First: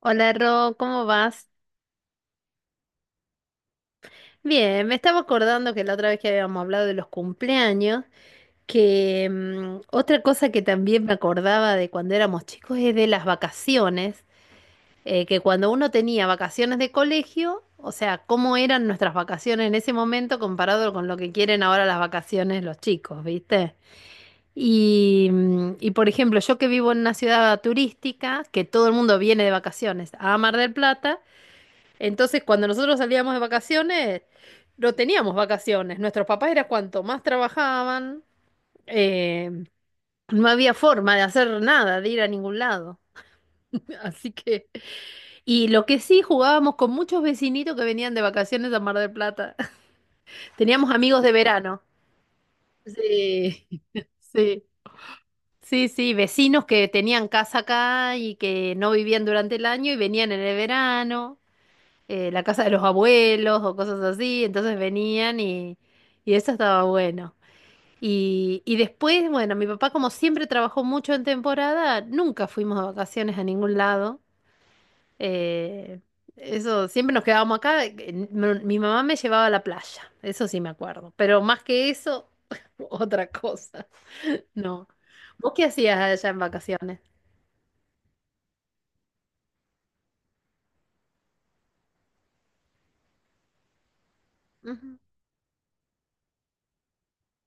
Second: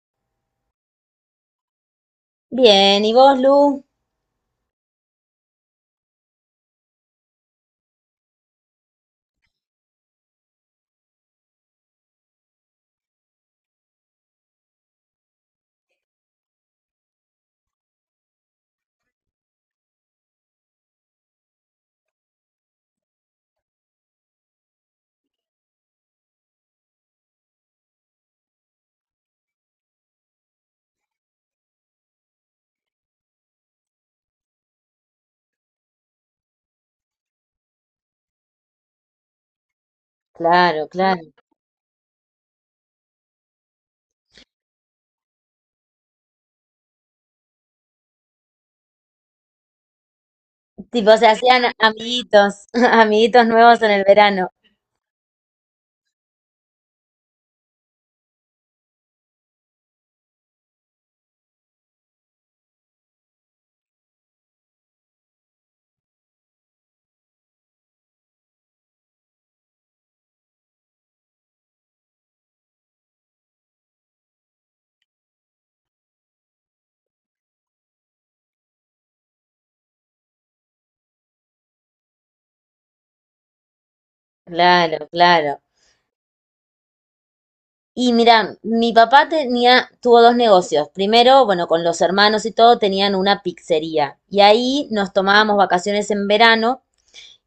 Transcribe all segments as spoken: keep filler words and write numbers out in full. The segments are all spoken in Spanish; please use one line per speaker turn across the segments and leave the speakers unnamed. Hola Ro, ¿cómo vas?
Bien, ¿y vos, Lu?
Bien, me estaba acordando que la otra vez que habíamos hablado de los cumpleaños, que mm, otra cosa que también me acordaba de cuando éramos chicos es de las vacaciones, eh, que cuando uno tenía vacaciones de colegio, o sea, cómo eran nuestras vacaciones en ese momento comparado con lo que quieren ahora las vacaciones los chicos, ¿viste? Y, mm, y por ejemplo, yo que vivo en una ciudad turística, que todo el mundo viene de vacaciones a Mar del Plata. Entonces, cuando nosotros salíamos de vacaciones, no teníamos vacaciones. Nuestros papás era cuanto más trabajaban, eh, no había
Claro,
forma
claro.
de hacer nada, de ir a ningún lado. Así que, y lo que sí jugábamos con muchos vecinitos que venían de vacaciones a Mar del Plata. Teníamos
Tipo,
amigos
se
de
hacían
verano.
amiguitos, amiguitos
Sí,
nuevos en el verano.
sí, sí, sí, vecinos que tenían casa acá y que no vivían durante el año y venían en el verano. Eh, la casa de los abuelos o cosas así, entonces venían y, y eso estaba bueno. Y, y después, bueno, mi papá como siempre trabajó mucho en temporada, nunca fuimos de vacaciones a ningún lado. eh, Eso, siempre nos quedábamos acá. eh, Mi mi mamá me llevaba a la playa, eso sí me acuerdo, pero más que eso, otra cosa. No.
Claro,
¿Vos
claro.
qué hacías allá en vacaciones?
Y mira, mi papá tenía, tuvo dos negocios. Primero, bueno, con los hermanos y todo, tenían una pizzería. Y ahí
Ujú.
nos tomábamos vacaciones en verano.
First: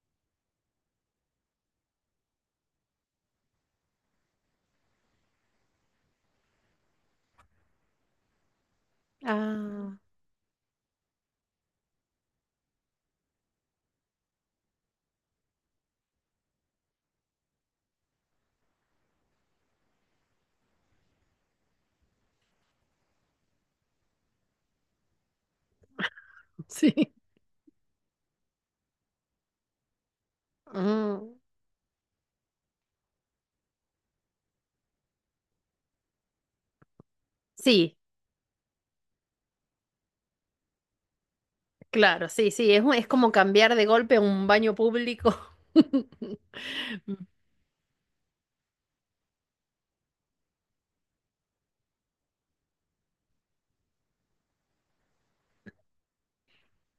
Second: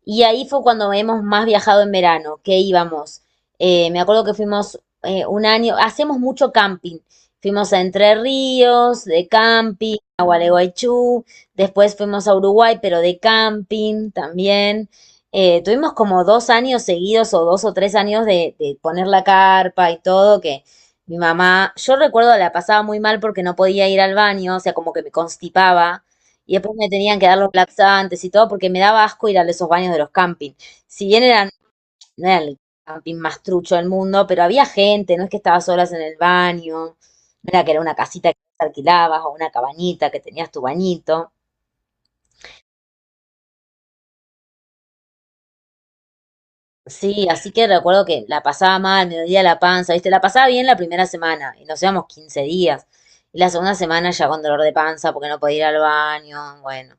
Y ahí fue cuando hemos más viajado en verano, que íbamos. Eh, me acuerdo que fuimos eh, un año, hacemos mucho camping. Fuimos a Entre Ríos, de
Ah,
camping, a Gualeguaychú, después fuimos a Uruguay, pero de camping también. Eh, tuvimos como dos años seguidos o dos o tres años de, de poner la carpa y todo, que mi mamá, yo recuerdo la pasaba muy mal porque no podía ir al baño, o sea, como que me constipaba y después me
sí.
tenían que dar los laxantes y todo porque me daba asco ir a esos baños de los campings. Si bien
Mm.
eran, no era el camping más trucho del mundo, pero había gente, no es que estabas solas en el baño, no era que era una
Sí.
casita que alquilabas o una cabañita que tenías tu bañito.
Claro, sí, sí, es, un- es como cambiar de golpe a un baño público.
Sí, así que recuerdo que la pasaba mal, me dolía la panza, ¿viste? La pasaba bien la primera semana y nos íbamos quince días. Y la segunda semana ya con dolor de panza porque no podía ir al baño, bueno.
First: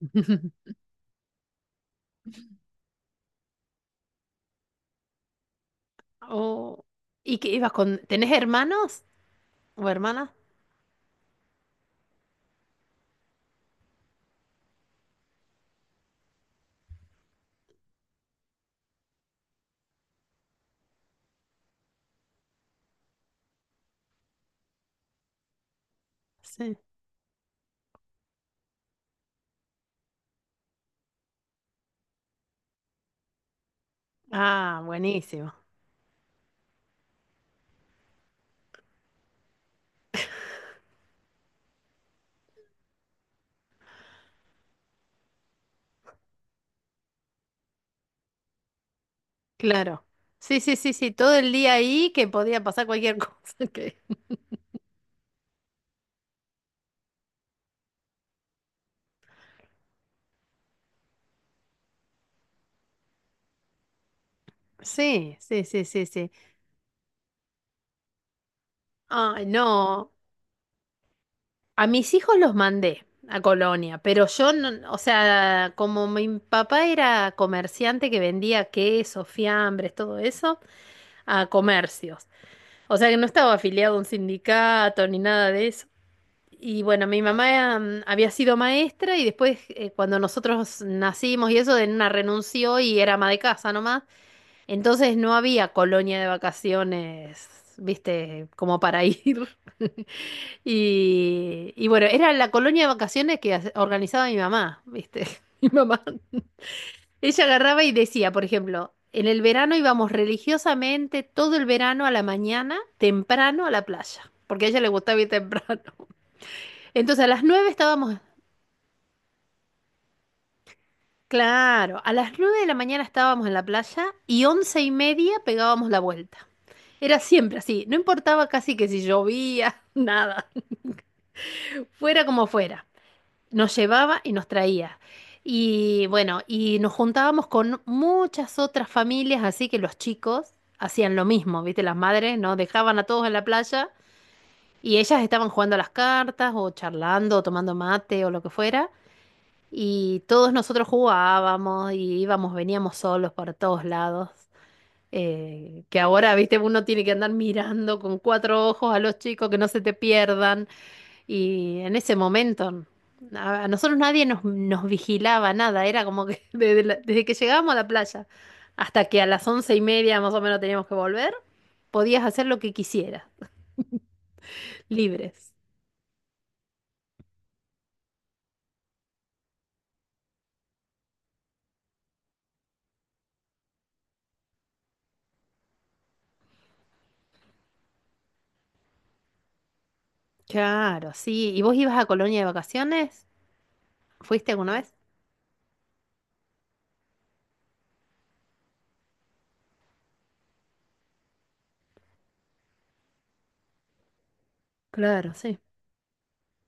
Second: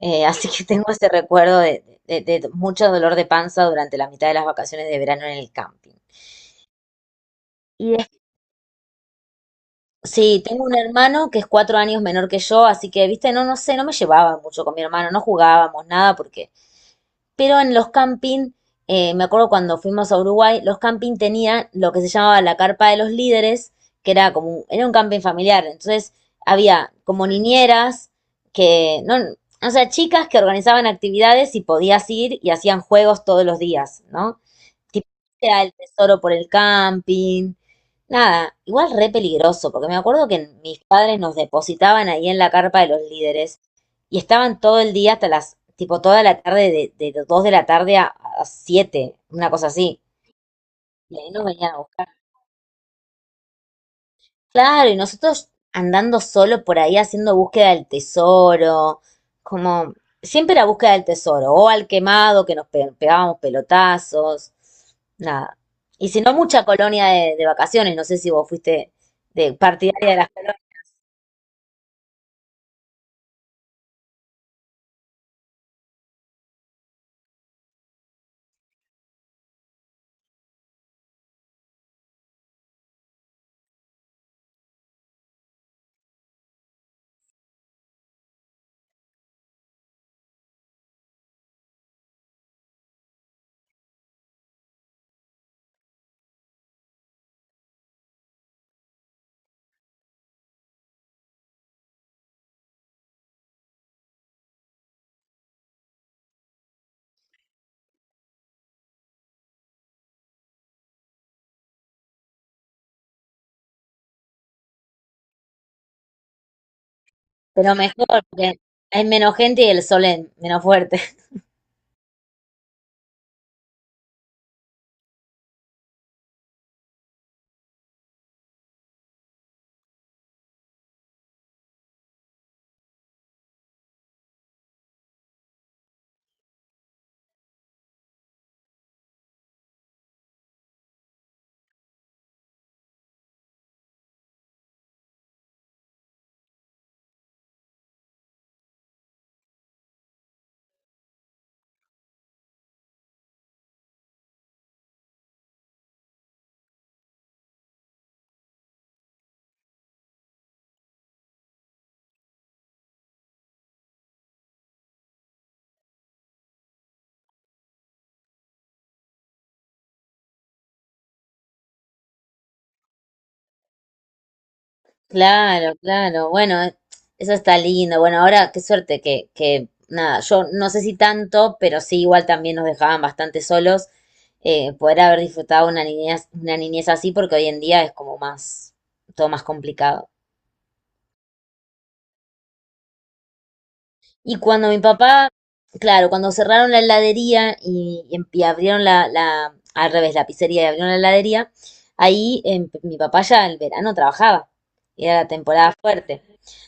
Eh, así que tengo ese recuerdo de, de- de mucho dolor de panza durante la mitad de las vacaciones de verano en el camping.
Oh, ¿y qué ibas
Y
con?
des-
¿Tenés hermanos o hermanas?
sí, tengo un hermano que es cuatro años menor que yo, así que, viste, no, no sé, no me llevaba mucho con mi hermano, no jugábamos nada porque... Pero en los camping, eh, me acuerdo cuando fuimos a Uruguay, los camping tenían lo que se llamaba la carpa de los líderes, que era como, era un camping familiar. Entonces
Sí.
había como niñeras que, no, o sea, chicas que organizaban actividades y podías ir y hacían juegos todos los días, ¿no?
Ah,
Tipo,
buenísimo.
era el tesoro por el camping. Nada, igual re peligroso, porque me acuerdo que mis padres nos depositaban ahí en la carpa de los líderes y estaban todo el día hasta las, tipo toda la tarde, de, de dos de la tarde a, a siete, una cosa así.
Claro. Sí, sí, sí, sí,
Y ahí
todo
nos
el día
venían a buscar.
ahí que podía pasar cualquier cosa. que-
Claro, y nosotros andando solo por ahí haciendo búsqueda del tesoro, como siempre la búsqueda del tesoro, o al quemado que nos pe- pegábamos pelotazos,
Sí,
nada.
sí, sí, sí,
Y si
sí.
no, mucha colonia de, de vacaciones, no sé si vos fuiste
Ay,
de
no,
partidaria de las colonias,
a mis hijos los mandé a Colonia, pero yo no, o sea, como mi papá era comerciante que vendía quesos, fiambres, todo eso. A comercios. O sea que no estaba afiliado a un sindicato ni nada de eso. Y bueno, mi mamá mm, había sido maestra y después eh, cuando nosotros nacimos y eso, de una renunció y era ama de casa nomás. Entonces no había colonia de vacaciones, viste, como para ir. Y, y bueno, era la colonia de vacaciones que hace- organizaba mi mamá, viste. Mi mamá ella agarraba y decía, por ejemplo, en el verano íbamos religiosamente todo el verano a la mañana, temprano a la playa, porque a ella le gustaba ir temprano. Entonces a las nueve
pero
estábamos,
mejor, porque hay menos gente y el sol es menos fuerte.
claro, a las nueve de la mañana estábamos en la playa y once y media pegábamos la vuelta. Era siempre así, no importaba casi que si llovía, nada, fuera como fuera. Nos llevaba y nos traía. Y bueno, y nos juntábamos con muchas otras familias, así que los chicos hacían lo mismo, ¿viste? Las madres nos dejaban a todos en la playa y ellas estaban jugando a las cartas o charlando o tomando mate o lo que fuera. Y todos nosotros jugábamos y íbamos, veníamos solos para todos lados. Eh, que ahora, viste, uno tiene que andar mirando con cuatro ojos a los chicos que no se te pierdan. Y en ese momento a, a nosotros nadie nos, nos vigilaba nada, era como que desde, la- desde que llegábamos a la playa hasta que a las once y media más o menos teníamos que volver, podías hacer lo que quisieras, libres.
Claro, claro. Bueno, eh, eso está lindo. Bueno, ahora qué suerte que, que nada, yo no sé si tanto, pero sí igual también nos dejaban bastante solos eh, poder haber disfrutado una niñez, una niñez así, porque hoy en día es como más, todo más complicado.
Claro, sí. ¿Y vos ibas a Colonia de vacaciones?
Y
¿Fuiste
cuando
alguna
mi
vez?
papá, claro, cuando cerraron la heladería y, y em- y abrieron la, la, al revés, la pizzería y abrieron la heladería, ahí em, mi papá ya el verano trabajaba y era la
Claro, sí.
temporada fuerte.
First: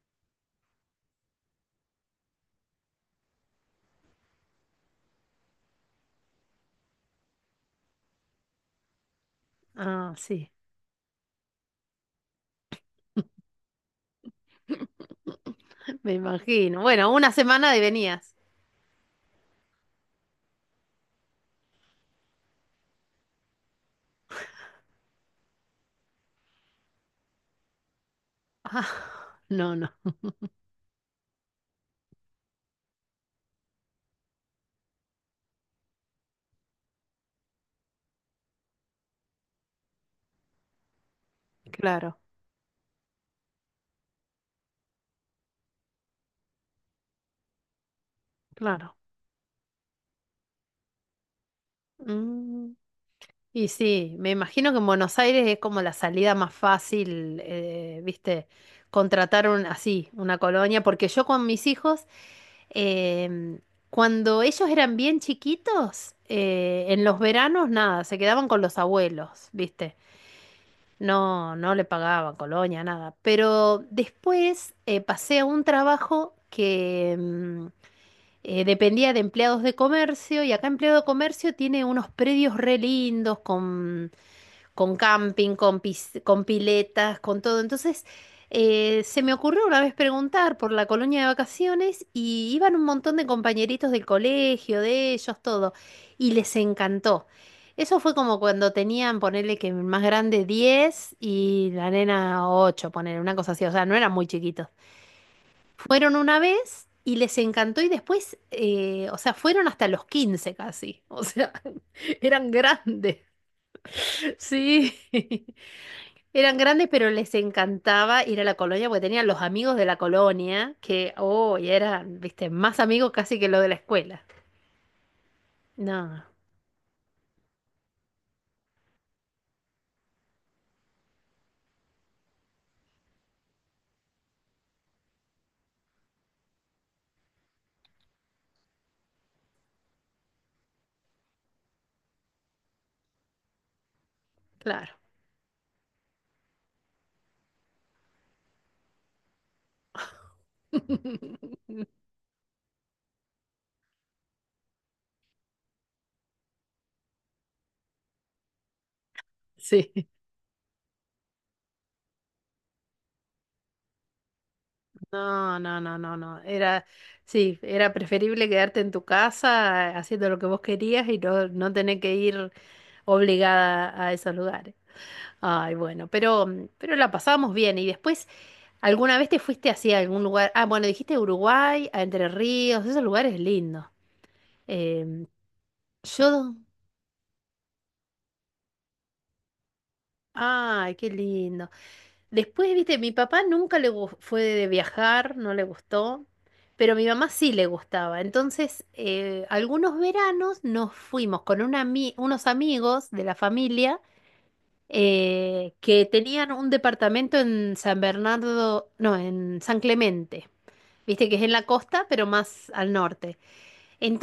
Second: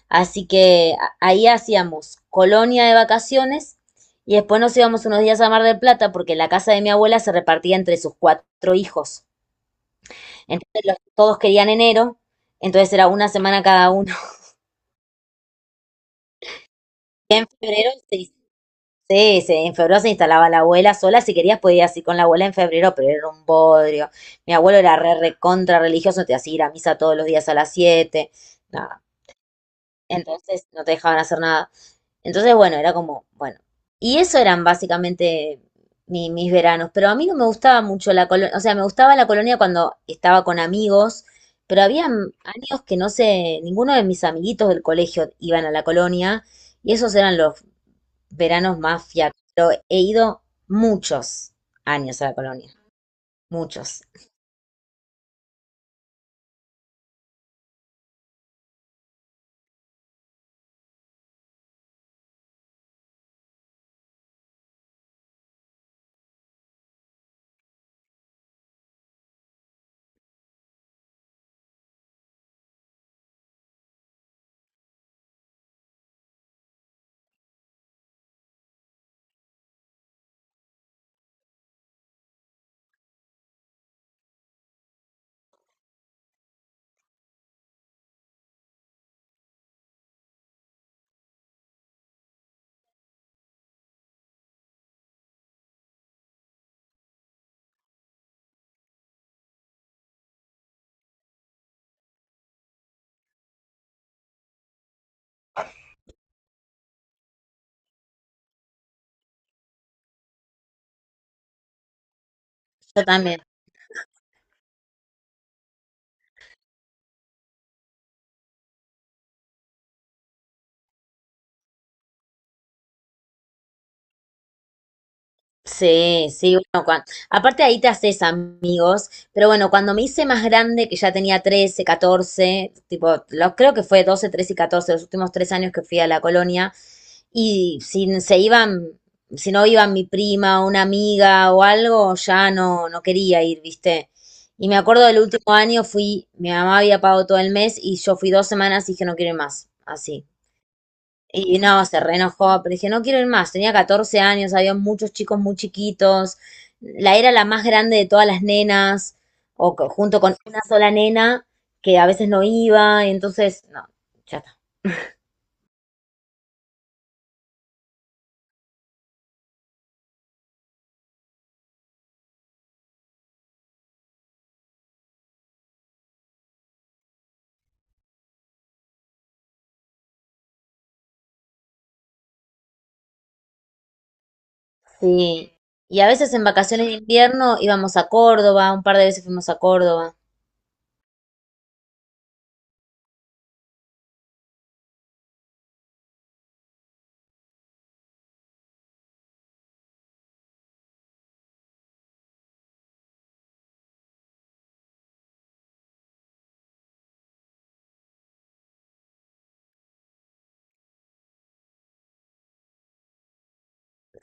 Así que ahí hacíamos colonia de vacaciones y después nos íbamos unos días a Mar del Plata porque la casa de mi abuela se repartía entre sus cuatro hijos.
Ah, sí,
Entonces los- todos querían enero, entonces era una semana cada uno.
me imagino. Bueno, una
En
semana de
Febrero se,
venías.
sí, se- en febrero se instalaba la abuela sola, si querías podías ir con la abuela en febrero, pero era un bodrio. Mi abuelo era re re contra religioso, te hacía ir a misa todos los días a las siete. No.
Ah, no, no.
Entonces no te dejaban hacer nada. Entonces, bueno, era como, bueno. Y eso eran básicamente mi- mis veranos. Pero a mí no me gustaba mucho la colonia. O sea, me gustaba la colonia cuando estaba con amigos. Pero había
Claro,
años que no sé, ninguno de mis amiguitos del colegio iban a la colonia. Y esos eran los veranos
claro.
más fiacos. Pero he ido muchos años a la
Mm.
colonia.
Y
Muchos.
sí, me imagino que en Buenos Aires es como la salida más fácil, eh, viste, contratar un, así, una colonia, porque yo con mis hijos, em, cuando ellos eran bien chiquitos, eh, en los veranos nada, se quedaban con los abuelos, viste, no, no le pagaban colonia, nada, pero después eh, pasé a un trabajo que em, eh, dependía de empleados de comercio y acá empleado de comercio tiene unos predios re lindos con con camping, con, pis- con piletas, con todo. Entonces, eh, se me ocurrió una vez preguntar por la colonia de vacaciones y iban un montón de compañeritos del colegio, de ellos, todo, y les encantó. Eso fue como cuando tenían, ponerle que el más grande diez y la nena ocho ponerle una cosa así, o sea, no eran muy chiquitos. Fueron una vez y les encantó y después, eh, o sea, fueron hasta los quince casi, o sea, eran
Yo
grandes.
también.
Sí. Eran grandes, pero les encantaba ir a la colonia porque tenían los amigos de la colonia, que, oh, y eran, viste, más amigos casi que los de la escuela. No,
Sí, sí, bueno, cua- aparte ahí te haces amigos, pero bueno, cuando me hice más grande, que ya tenía trece, catorce, tipo, los, creo que fue doce, trece y catorce, los últimos tres años que fui a la colonia, y si se iban, si no iban mi prima o una amiga o algo, ya no, no quería ir, ¿viste? Y me
claro.
acuerdo del último año fui, mi mamá había pagado todo el mes y yo fui dos semanas y dije no quiero ir más, así. Y no, se reenojó, pero dije, no quiero ir más. Tenía catorce años, había muchos chicos muy chiquitos. La era la más grande de todas las nenas, o co-
Sí.
junto con una sola nena que a veces no iba, y entonces, no, ya está.
No, no, no, no, no. Era, sí, era preferible quedarte en tu casa eh, haciendo lo que vos querías y no, no tener que ir obligada a esos lugares. Ay, bueno, pero, mm, pero la pasábamos bien. Y después, ¿alguna vez te fuiste así a algún lugar? Ah, bueno, dijiste Uruguay, a Entre Ríos, esos lugares lindos. Em,
Sí. Y a veces en
yo,
vacaciones de invierno íbamos a Córdoba, un par de veces fuimos a Córdoba.
ay, qué lindo. Después, viste, mi papá nunca le gu- fue de viajar, no le gustó, pero a mi mamá sí le gustaba. Entonces, eh, algunos veranos nos fuimos con una ami- unos amigos de la familia eh, que tenían un departamento en San Bernardo, no, en San Clemente. Viste que es en la costa, pero más al norte.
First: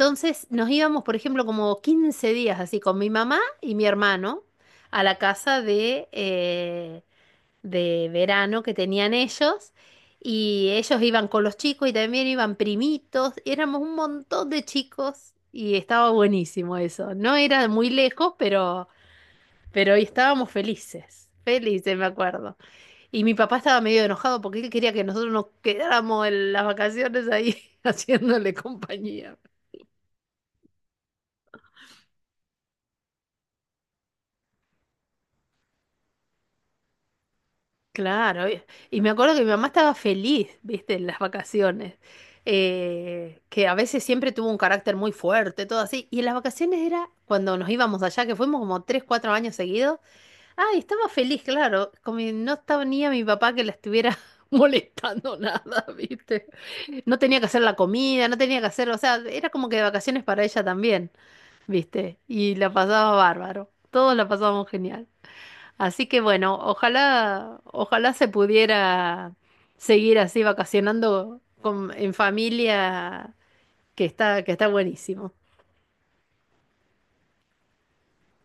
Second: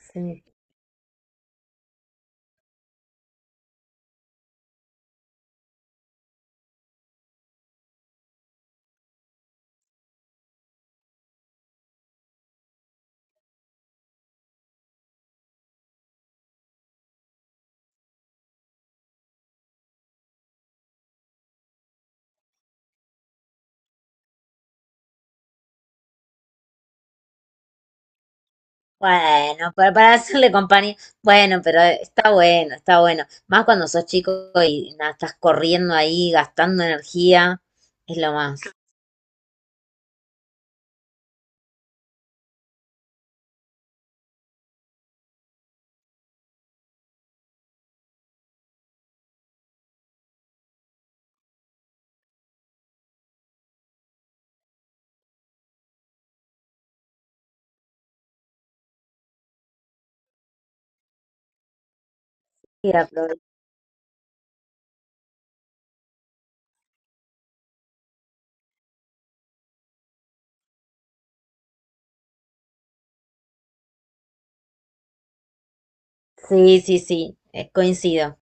Sí.
nos íbamos, por ejemplo, como quince días así con mi mamá y mi hermano a la casa de, eh, de verano que tenían ellos. Y ellos iban con los chicos y también iban primitos. Éramos un montón de chicos y estaba buenísimo eso. No era muy lejos, pero, pero estábamos felices. Felices, me acuerdo. Y mi papá estaba medio enojado porque él quería que nosotros nos quedáramos en las vacaciones ahí haciéndole compañía.
Bueno, para, para hacerle compañía. Bueno, pero eh, está bueno, está bueno. Más cuando sos chico y nada, estás corriendo ahí, gastando energía, es lo
Claro,
más.
y y me acuerdo que mi mamá estaba feliz, viste, en las vacaciones, eh, que a veces siempre tuvo un carácter muy fuerte, todo así, y en las vacaciones era cuando nos íbamos allá, que fuimos como tres, cuatro años seguidos, ay, estaba feliz, claro, como que no estaba ni a mi papá que la estuviera molestando nada, viste, no tenía que hacer la comida, no tenía que hacer, o sea, era como que de vacaciones para ella también. ¿Viste? Y la
Sí,
pasaba
apro-
bárbaro. Todos la pasábamos genial. Así que bueno, ojalá, ojalá se pudiera seguir así vacacionando con, en familia, que está, que está buenísimo.
sí, sí, sí, eh, coincido.